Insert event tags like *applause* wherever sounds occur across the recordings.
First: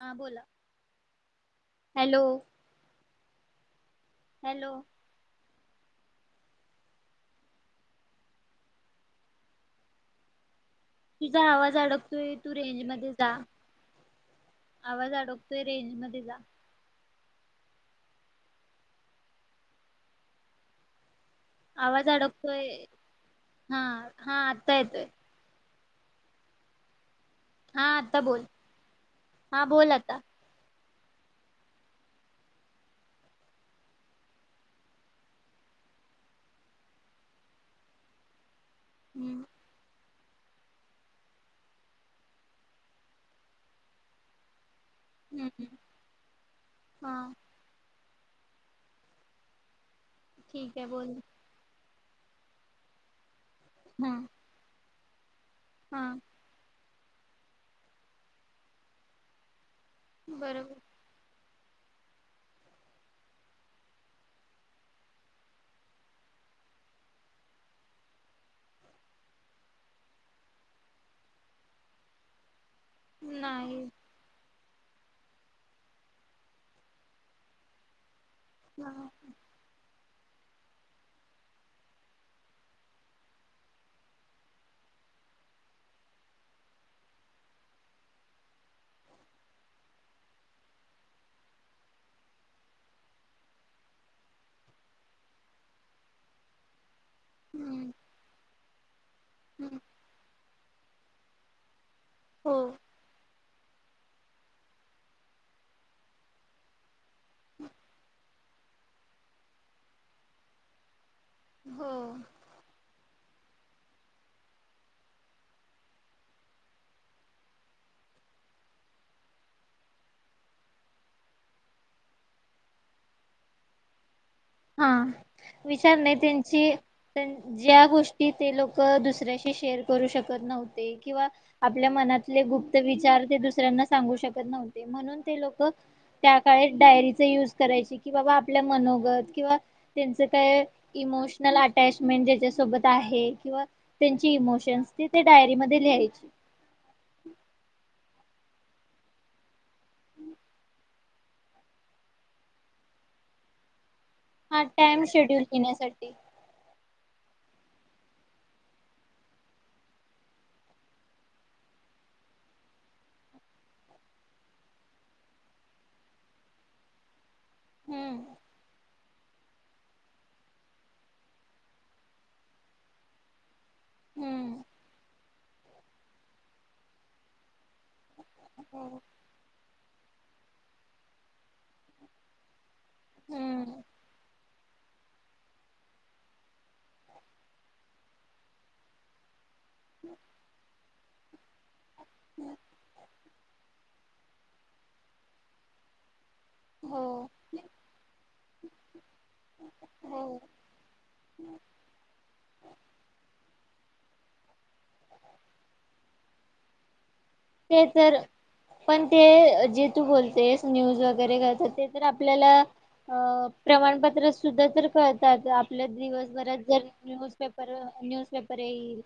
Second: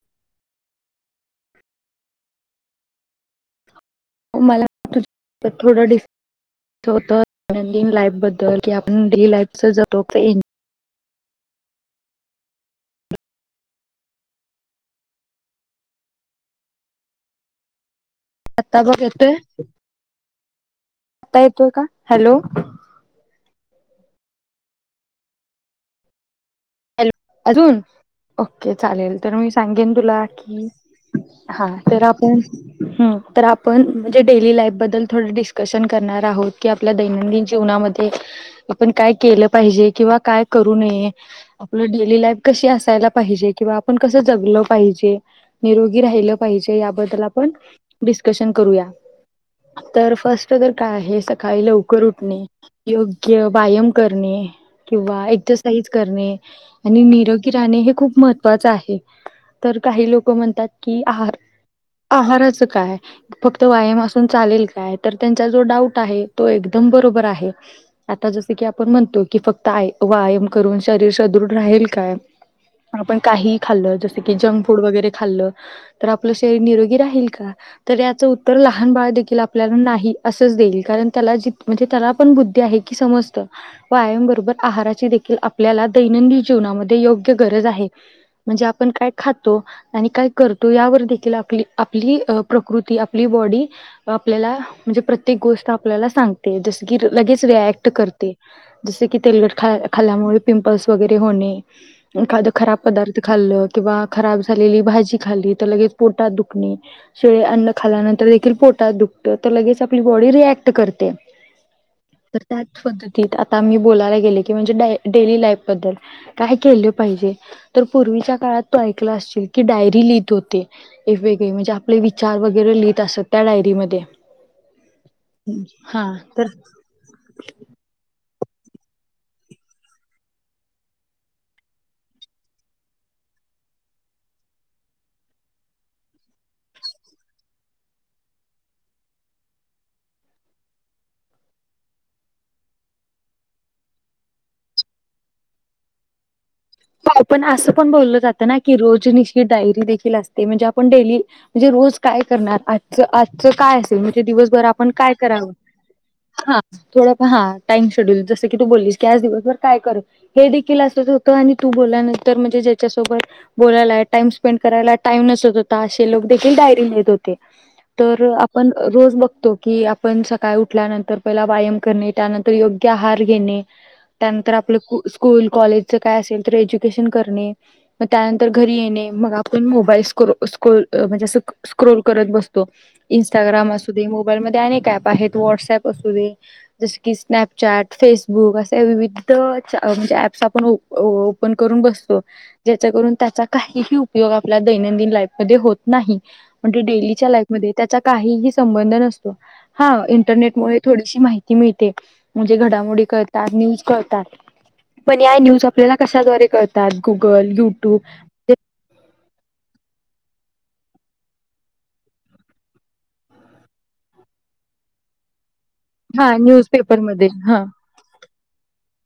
हा बोल? हॅलो. मला हॅलो वात, थोडं डिफ त *unintelligible* दैनंदिन लाईफ बद्दल किंवा आपण डेली लाईफ जातो *unintelligible* तुझा आवाज अडकतोय तू रेंज मध्ये जा. आवाज अडकतोय रेंज मध्ये जा. आता बघ येतोय, आत्ता येतोय का, आवाज हॅलो. अडकतोय हा हा आता येतोय. हॅलो अजून, हा आता बोल ओके चालेल तर मी हा बोल सांगेन आता तुला की हा तर आपण हम्म तर आपण म्हणजे डेली लाईफबद्दल थोड डिस्कशन करणार आहोत की आप आपल्या दैनंदिन जीवनामध्ये, आपण काय हम्म केलं पाहिजे किंवा काय करू नये? आपलं डेली लाईफ कशी असायला पाहिजे किंवा आपण कसं जगलो पाहिजे. हम्म निरोगी राहिलं पाहिजे याबद्दल हा आपण डिस्कशन करूया, तर फर्स्ट तर ठीक काय बोल आहे सकाळी लवकर उठणे. योग्य व्यायाम हा करणे, किंवा एक्सरसाइज हा करणे. आणि निरोगी राहणे हे खूप महत्वाचं आहे, तर काही लोक म्हणतात बरोबर की आहार, आहाराचं काय? फक्त व्यायाम असून चालेल काय तर त्यांचा जो डाऊट आहे तो एकदम बरोबर आहे. आता जस की आपण म्हणतो की फक्त आय व्यायाम करून शरीर सदृढ राहील काय, आपण काही नाही खाल तर ते की जंक फूड वगैरे खाल्लं, तर आपलं शरीर निरोगी राहील का? तर याचं उत्तर हा लहान बाळ देखील आप आपल्याला नाही असच देईल कारण त्याला जी म्हणजे त्याला पण बुद्धी आहे की समजत. व्यायामबरोबर आहाराची देखील आपल्याला दैनंदिन जीवनामध्ये योग्य गरज आहे. म्हणजे आपण काय खातो? आणि काय करतो यावर देखील आपली आपली अ प्रकृती आपली बॉडी आपल्याला म्हणजे प्रत्येक गोष्ट आपल्याला सांगते जस किर लगेच रिॲक्ट हम्म करते, जस की तेलकट हम्म खाल्यामुळे पिंपल्स वगैरे होणे, एखादं हो खराब पदार्थ खाल्लं किंवा खराब झालेली भाजी खाल्ली तर लगेच पोटात दुखणे शिळे अन्न खाल्यानंतर देखील पोटात दुखतं, तर लगेच आपली बॉडी रिॲक्ट करते. हो. तर त्याच पद्धतीत, आता मी बोलायला गेले की म्हणजे डाय डेली लाईफ बद्दल काय केलं पाहिजे. तर पूर्वीच्या काळात तु ऐकलं असशील, की डायरी लिहित होते. वेगवेगळे म्हणजे आपले विचार वगैरे लिहित असत, त्या डायरीमध्ये. हा, विचार हा नाही तर त्यांची त्यांन ज्या गोष्टी ते लोकं, दुसऱ्याशी शेअर करू शकत नव्हते किंवा आपल्या मनातले गुप्त विचार, ते दुसऱ्यांना सांगू शकत नव्हते म्हणून ते लोकं त्या काळी डायरीचा यूज करायची, की बाबा आपल्या मनोगत किंवा त्यांचं काय इमोशनल अटॅचमेंट ज्याच्यासोबत आहे किंवा त्यांची इमोशन्स, ती ते डायरीमध्ये लिहायची. हो, पण असं पण बोललं जातं ना, की रोजनिशी डायरी देखील असते म्हणजे आपण डेली म्हणजे रोज काय करणार? आजचं, आजचं काय हो, म्हणजे हा दिवसभर आपण टाइम काय शेड्यूल करावं. घेण्यासाठी हा. थोडंफार हा, टाइम शेड्यूल. जसं की तू बोललीस की, आज दिवसभर काय करू हे देखील असंच होतं आणि तू बोलल्यानंतर म्हणजे ज्याच्यासोबत बोलायला, टाइम स्पेंड करायला टाइम नसत होता असे लोक देखील डायरी लिहीत होते. ते. तर हम्म आपण रोज बघतो की पण सकाळी उठल्यानंतर पहिला वायम करणे, त्यानंतर योग्य आहार घेणे, त्यानंतर हम्म आपलं कु स्कूल कॉलेजचं काय असेल, तर एज्युकेशन करणे. मग त्यानंतर घरी येणे, मग आपण मोबाईल स्क्रो.. स्कूल म्हणजे असं स्क्रोल करत बस तो. इंस्टाग्राम हम्म असू दे. मोबाईलमध्ये अनेक ऍप आहेत, व्हॉट्सअप असू दे जसे की स्नॅपचॅट, फेसबुक असे विविध चॅ म्हणजे ऍप्स आपण ओप पण करून बसतो. ज्याच्या करून, त्याचा काहीही उपयोग आपल्या दैनंदिन लाईफमध्ये होत नाही. म्हणजे हो डेलीच्या लाईफमध्ये, त्याचा काहीही संबंध नसतो. हा, हो इंटरनेटमुळे थोडीशी माहिती मिळते म्हणजे घडामोडी कळतात, न्यूज कळतात पण या न्यूज आपल्याला कशाद्वारे कळतात? मॅप, गुगल ते युट्यूब तर पण ते जे तू बोलतेस, न्यूज वगैरे कळतात. ते तर आपल्याला अ प्रमाणपत्र सुद्धा तर कळतात आपल्यात हा दिवसभरात जर न्यूजपेपरमध्ये न्यूज हा पेपरं न्यूजपेपर येईल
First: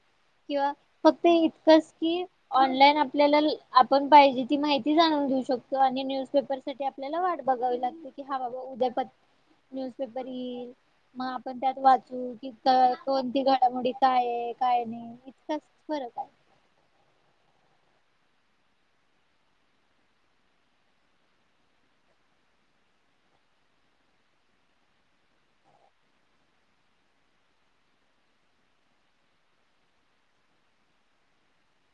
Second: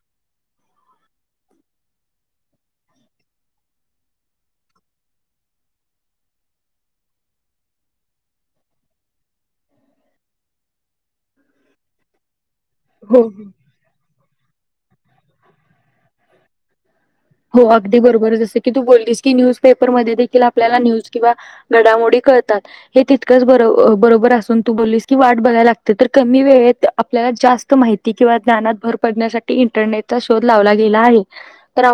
किंवा फक्त इतकंच की ऑनलाईन आप आपल्याला ल आपण पाहिजे ती, माहिती जाणून घेऊ शकतो आणि न्यूजपेपर साठी आपल्याला वाट बघावी लागते. कि हा बाबा, उद्या पत न्यूजपेपर येईल. मग आपण त्यात वाचू, की तर हो. हो. कोणती घडामोडी काय आहे? काय नाही? इतकाच फरक आहे. हो, अगदी बरोबर. जसं की तू बोललीस की, न्यूजपेपरमध्ये देखील आपल्याला न्यूज किंवा घडामोडी कळतात. हे तितकंच बरो बरोबर असून, तू बोललीस की वाट बघायला लागते. तर कमी वेळेत आपल्याला जास्त माहिती किंवा ज्ञानात भर पडण्यासाठी, इंटरनेटचा शोध लावला गेला आहे.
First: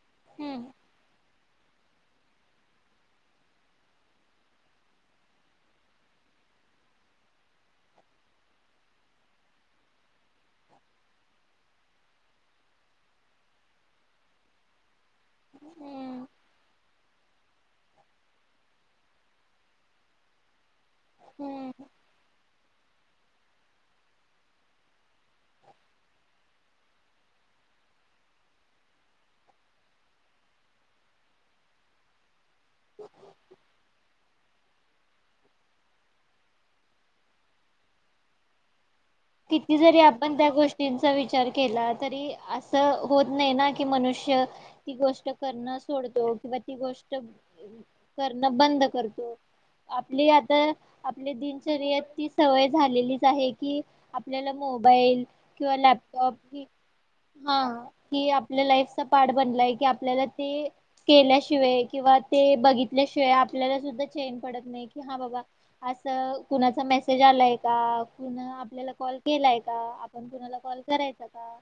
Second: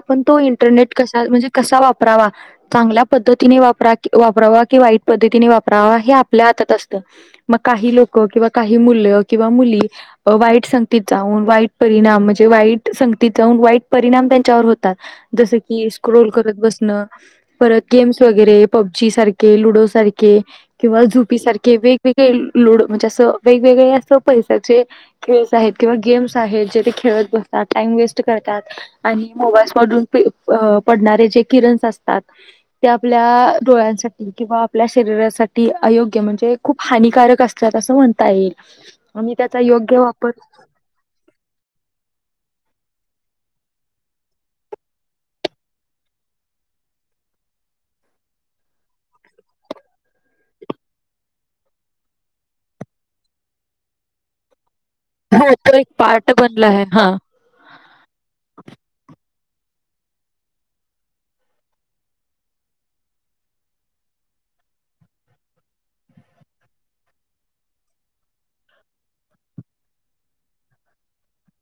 पण तो हम्म इंटरनेट, कसा म्हणजे कसा वापरावा चांगल्या पद्धतीने वापरा कि, वापरावा कि वाईट पद्धतीने वापरावा हे आपल्या हातात असतं. मग काही लोकं किंवा काही मुलं किंवा मुली वाईट संगतीचा वाईट परिणाम, म्हणजे वाईट संगतीचा वाईट परिणाम त्यांच्यावर होतो. जसं की, हम्म स्क्रोल करत बसणं. परत गेम्स वगैरे, पब्जी सारखे, लुडो सारखे किंवा हम्म झुपीसारखे वेग वेगळे लुडो म्हणजे असं वेगवेगळे, असे पैशांचे. खेळच आहेत किंवा गेम्स आहेत, जे ते खेळत बसतात, टाइम वेस्ट करतात आणि मोबाईल... पडणारे जे किरण असतात, ते आपल्या डोळ्यांसाठी... किंवा आपल्या शरीरासाठी अयोग्य, म्हणजे खूप हानिकारक असतात, असं म्हणता येईल. आम्ही त्याचा योग्य वापर... त्यांचा विचार केला तरी असं होत नाही ना की मनुष्य... ती गोष्ट करणं सोडतो किंवा ती गोष्ट करणं बंद करतो. आपली आता दिनचर्या, ती सवय झालेलीच आहे की... आपल्याला मोबाईल हा किंवा तो एक पार्ट लॅपटॉप... बनला आहे हा हं, की आपल्या लाइफचा पार्ट बनलाय की आपल्याला ते... केल्याशिवाय किंवा ते बघितल्याशिवाय आपल्याला सुद्धा चैन पडत नाही की, हा बाबा... असं कुणाचा मेसेज आलाय का कुणाला आपल्याला? कॉल केलाय का आपण, कुणाला कॉल करायचा का?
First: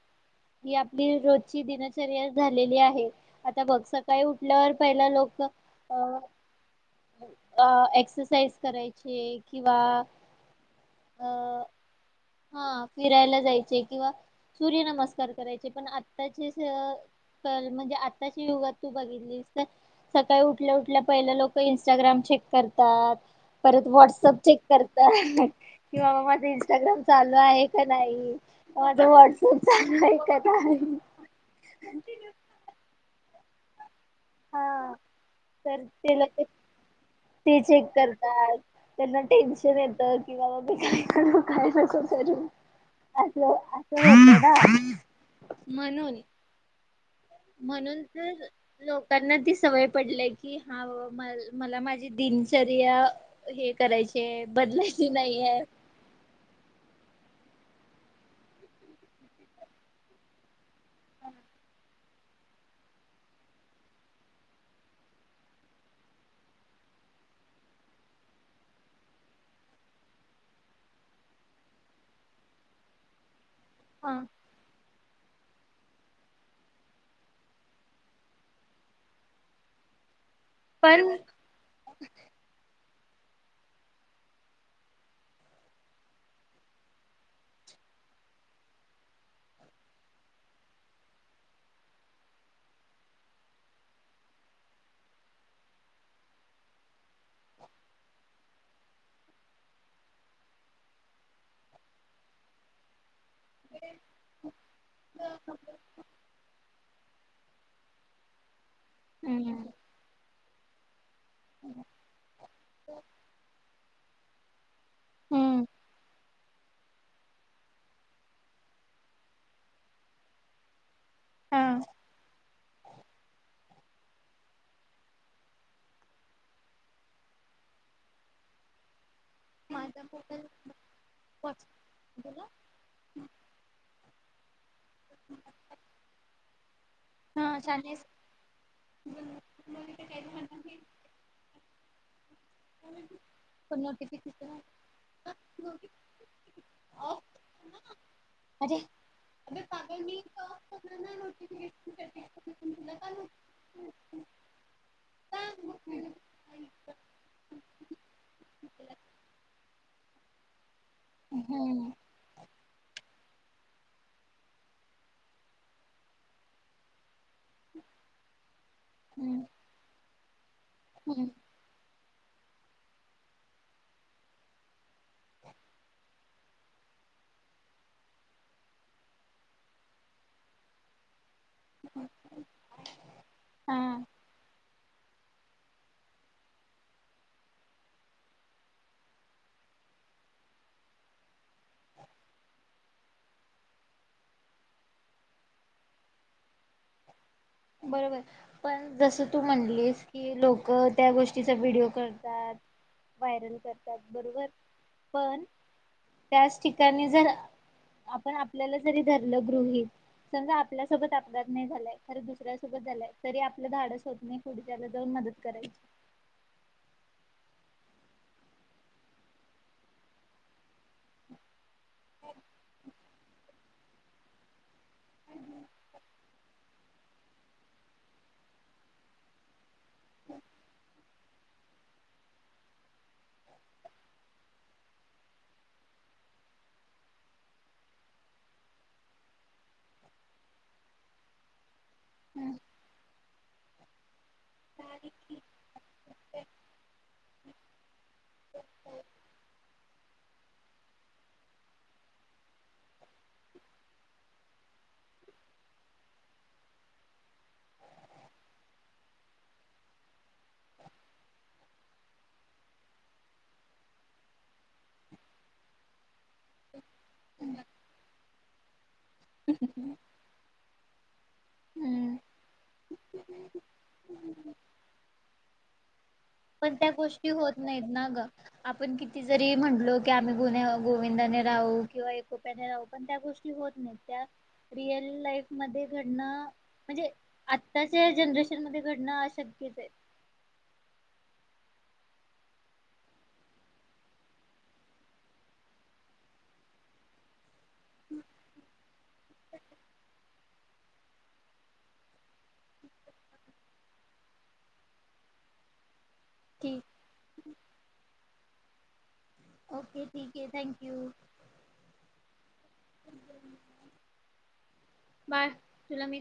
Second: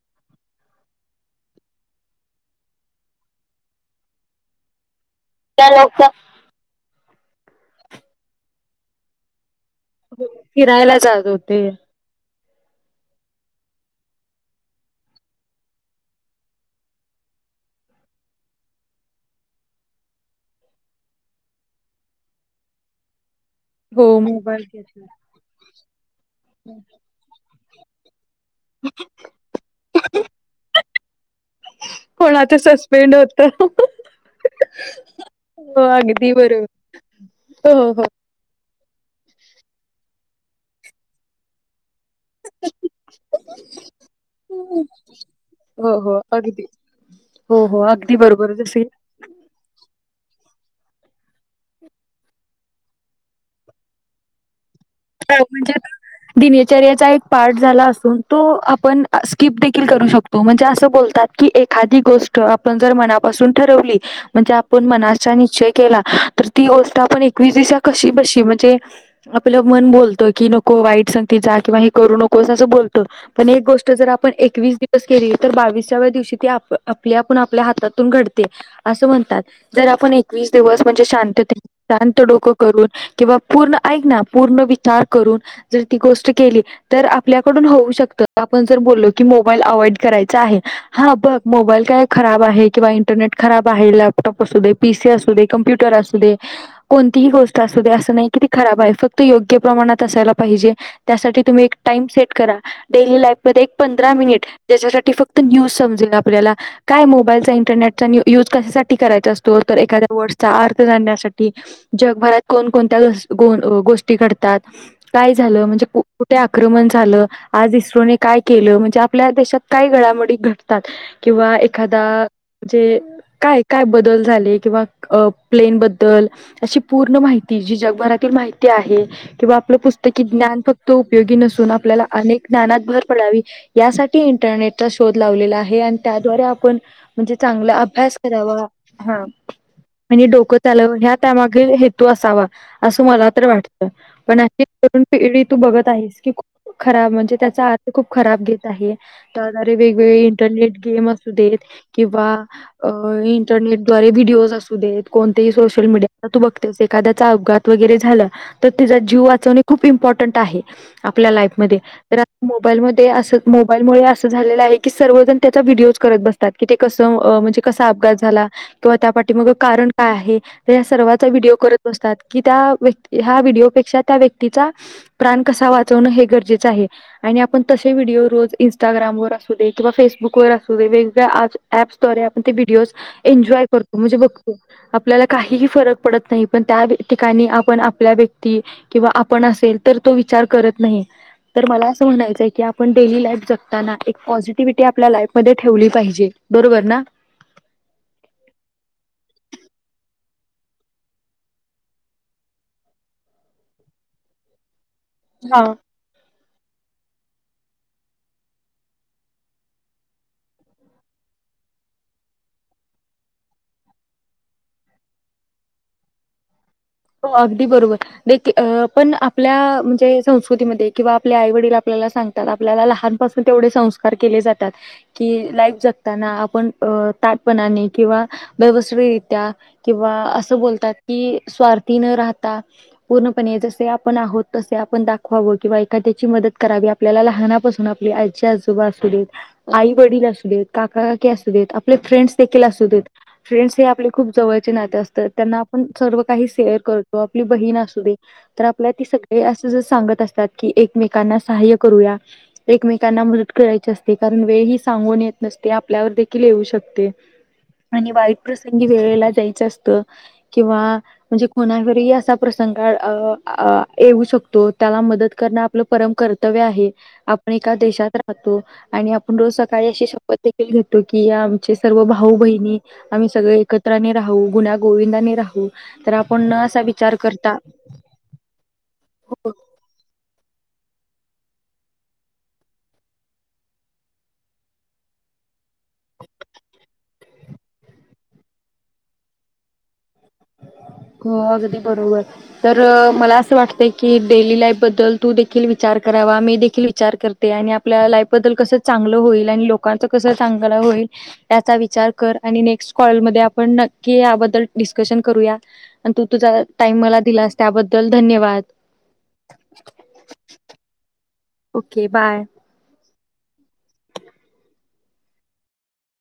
ही आपली रोजची दिनचर्या झालेली आहे. आता बघ, सकाळी उठल्यावर पहिला लोक... त्या लोक अं, एक्सरसाइज करायची. किंवा फिरायला जात अं... होते हा, फिरायला जायचं किंवा सूर्यनमस्कार करायचे, पण आत्ताचे... क म्हणजे, आताच्या युगात तू बघितलीस तर... सकाळी उठल्या उठल्या पहिले लोक इंस्टाग्राम चेक करतात. परत हो व्हॉट्सअॅप चेक मोबाईल करत घेतला की, माझं इंस्टाग्राम... चालू आहे का नाही? माझं व्हॉट्सअॅप चालू आहे का नाही? कोणाचं सस्पेंड होतं. हा, तर त्याला अगदी बरोबर ती चेक हो हो कर. त्यांना टेन्शन येतं की, बाबा, की काय करू काय नको करू... असलं असं म्हणून. पगती. म्हणून तर लोक... त्यांना ती सवय पडलीय की, हा माझी दिनचर्या... हे करायचं बदलायचं. हो, म्हणजे... दिनचर्येचा एक पार्ट झाला असून, तो आपण स्किप देखील करू शकतो. तो म्हणजे, असं बोलतात की एखादी गोष्ट आपण जर मनापासून ठरवली... म्हणजे आपण मनाचा निश्चय केला तर ती गोष्ट आपण एकवीस दिवस कशीबशी म्हणजे... आपल्याला मन बोलतं की, नको वाईट संगतीचं किंवा हे करू नको, असं बोलतं. पण, एक गोष्ट ह आप एकवीस दिवस... केली तर बाविसाव्या दिवशी ती आपली आपण आपल्या हातून घडते. असं म्हणतात, जर आपण... एकवीस दिवस पण म्हणजे शांततेत, शांत डोकं करून किंवा पूर्ण ऐक ना... पूर्ण विचार करून जर ती गोष्ट केली... तर आपल्याकडून होऊ शकतं. आपण जर बोललो की, मोबाईल अवॉइड करायचा आहे... हा बघ... मोबाईल काय... खराब आहे... किंवा इंटरनेट खराब आहे... लॅपटॉप असू दे... पी सी असू दे. कम्प्युटर असू दे... कोणतीही गोष्ट असू दे... असं नाही की... ती खराब आहे... फक्त ती योग्य प्रमाणात असायला पाहिजे... त्यासाठी तुम्ही एक टाईम सेट करा.. डेली लाई -फमध्ये एक पंधरा मिनिट... त्याच्यासाठी फक्त न्यूज समजेल आपल्याला काय मोबाईलचा... इंटरनेटचा युज... कशासाठी करायचा हम्म असतो... तर एखाद्या वर्डसचा... अर्थ जाण्यासाठी. -ठी... जगभरात कोण कोणत्या... गस... गोण... गोष्टी घडतात.. काय हम्म झालं म्हणजे कुठे आक्रमण झालं? आज इस्रोने काय केलं? म्हणजे... आपल्या देशात... काय घडामोडी घडतात किंवा हा. एखादा... म्हणजे... काय? काय बदल झाले... किंवा प्लेनबद्दल अशी पूर्ण माहिती... जी जगभरातील माहिती आहे हे... किंवा... आपलं माझा पुस्तकी मोबाईल ज्ञान फक्त... उपयोगी व्हॉट्सअप नसून... आपल्याला.. अनेक तुला ज्ञानात... भर पडावी यासाठी इंटरनेटचा शोध लावलेला आहे... आणि त्याद्वारे आपण म्हणजे हा चांगला छान आहेस. अभ्यास करावा... हा... आणि डोकं चालावं... ह्या... त्यामागे हे -तू असावा... असं मला तर वाट पण पण... नोटिफिकेशन अशी तरुण पिढी.. तू बघत आहेस... की खूप खराब ऑफ म्हणजे... त्याचा अर्थ खूप खराब घेत अरे आहेत... त्या अबे द्वारे पागल मी वेगवेगळे इथं ऑफ इंटरनेट करणार गेम नाही असू देत किंवा... नोटिफिकेशन तुला का अं... इंटरनेट द्वारे व्हिडीओज असू देत कोणतंही सोशल मीडिया... आता तू बघतेस... एखद्याचा अपघात वगैरे झाला तर तिचा जीव वाचवणे... खूप इम्पॉर्टंट आहे... आपल्या लाईफ मध्ये... हम्म तर आता मो मोबाईलमध्ये असं... मोबाईलमुळे असं झालेलं आहे की... सर्व जण... त्याचा व्हिडिओच करत बसतात... की ते कसं... अं... म्हणजे कसा अपघात झाला? किंवा त्या हम्म. पाठीमागं कारण काय आहे... तर ह्या सर्वाचा हम्म व्हिडिओ करत बसतात... की त्या व्यक्ती ह्या व्हिडिओपेक्षा.. त्या व्यक्तीचा... प्राण कसा वाचवणं... हे गरजेचं आहे. आणि आपण.. तसे व्हिडिओ रोज... इंस्टाग्राम वर... असू दे... किंवा फेसबुकवर असू दे सो... वेगवेगळ्या अँप्सद्वारे... आपण ते व्हिडिओज एन्जॉय हा करतो... म्हणजे बघतो. आपल्याला... काहीही फरक पडत नाही.... पण त्या ठिकाणी आपण आपल्या व्यक्ती... किंवा आपण असेल... तर तो विचार करत नाही. तर मला... असं... म्हणायचंय... की आपण डेली लाईफ जगताना... एक पॉझिटिव्हिटी... आपल्या लाईफ मध्ये... ठेवली पाहिजे. बरोबर ना? बरोबर. पण... जसं... तू म्हणलीस, की लोकं त्या गोष्टीचा व्हिडिओ करतात व्हायरल करतात बरोबर... पण... हा त्याच ठिकाणी जर आपण आपल्याला जरी धरलं गृहित.... समजा आपल्यासोबत अपघात नाही झालाय... खरं दुसऱ्या दुसऱ्या सोबत झालाय... तरी आपलं धाडस होतं नाई पुढच्याला जाऊन मदत करायची हो... अगदी बरोबर.... दे... की... अं... पण आपल्या म्हणजे... संस्कृतीमध्ये... किंवा आपल्या... आईवडील आपल्याला सांग तर आपल्याला लहानपासून... तेवढे संस्कार केले जातात कि... लाईफ जगताना आपण अं... ताटपणाने... किंवा व्यवस्वी रित्या किंवा असं बोलतात कि स्वार्थी न राहता पूर्णपणे... जसे आपण आहोत... तसे आपण दाखवावं... किंवा एखाद्याची मदत करावी... आप आपल्याला लहानापासून... आपली आजी आजोबा असू देत... आई-वडील असू देत... काका-काकी असू देत... आप- आपले फ्रेंड्स हम्म देखील असू देत.... फ्रेंड्स हे आपले खूप जवळचे नाते असतं... त्यांना आपण सर्व काही शेअर करतो... आपली बहीण असू दे तर आपल्या ती सगळी... असं जर... सांगत असतात की, एकमेकांना सहाय्य करूया एकमेकांना मदत करायची असते... कारण वेळ ही सांगून येत नसते... आपल्यावर देखील येऊ शकते. आणि वाईट प्रसंगी, वेळेला जायचं असतं. किंवा म्हणजे कोणावरही असा प्रसंग अंअ येऊ शकतो, त्याला मदत करणं आपलं परम कर्तव्य आहे. आपण एका देशात राहतो आणि आपण रोज सकाळी अशी शपथ देखील घेतो कि, हे आमचे सर्व हम्म. भाऊ बहिणी आम्ही सगळे एकत्राने राहू, गुण्या गोविंदाने राहू. तर आप पण त्या गोष्टी होत नाही ना गं, आपण किती जरी म्हणलो की आम्ही गुण्या गोविंदाने राहू किंवा एकोप्याने राहू, पण त्या गोष्टी होत नाहीत. त्या रियल लाईफ मध्ये घडणं म्हणजे आत्ताच्या जनरेशन मध्ये घडणं, अशक्यच आहे. हो, अगदी बरोबर. तर मला असं वाटतंय की, डेली लाईफ बद्दल तू देखील विचार करावा. मी देखील विचार कर ते आणि आपल्या लाईफ बद्दल कसं चांगलं होईल आणि लोकांच कसं ते चांगलं होईल याचा विचार कर आणि नेक्स्ट कॉल मध्ये आपण नक्की याबद्दल डिस्कशन करूया आणि तू तुझा ठीक टाइम मला दिलास, त्याबद्दल धन्यवाद. ओके, ठीक आहे. Thank you. Okay, bye. Bye, तुला मी काय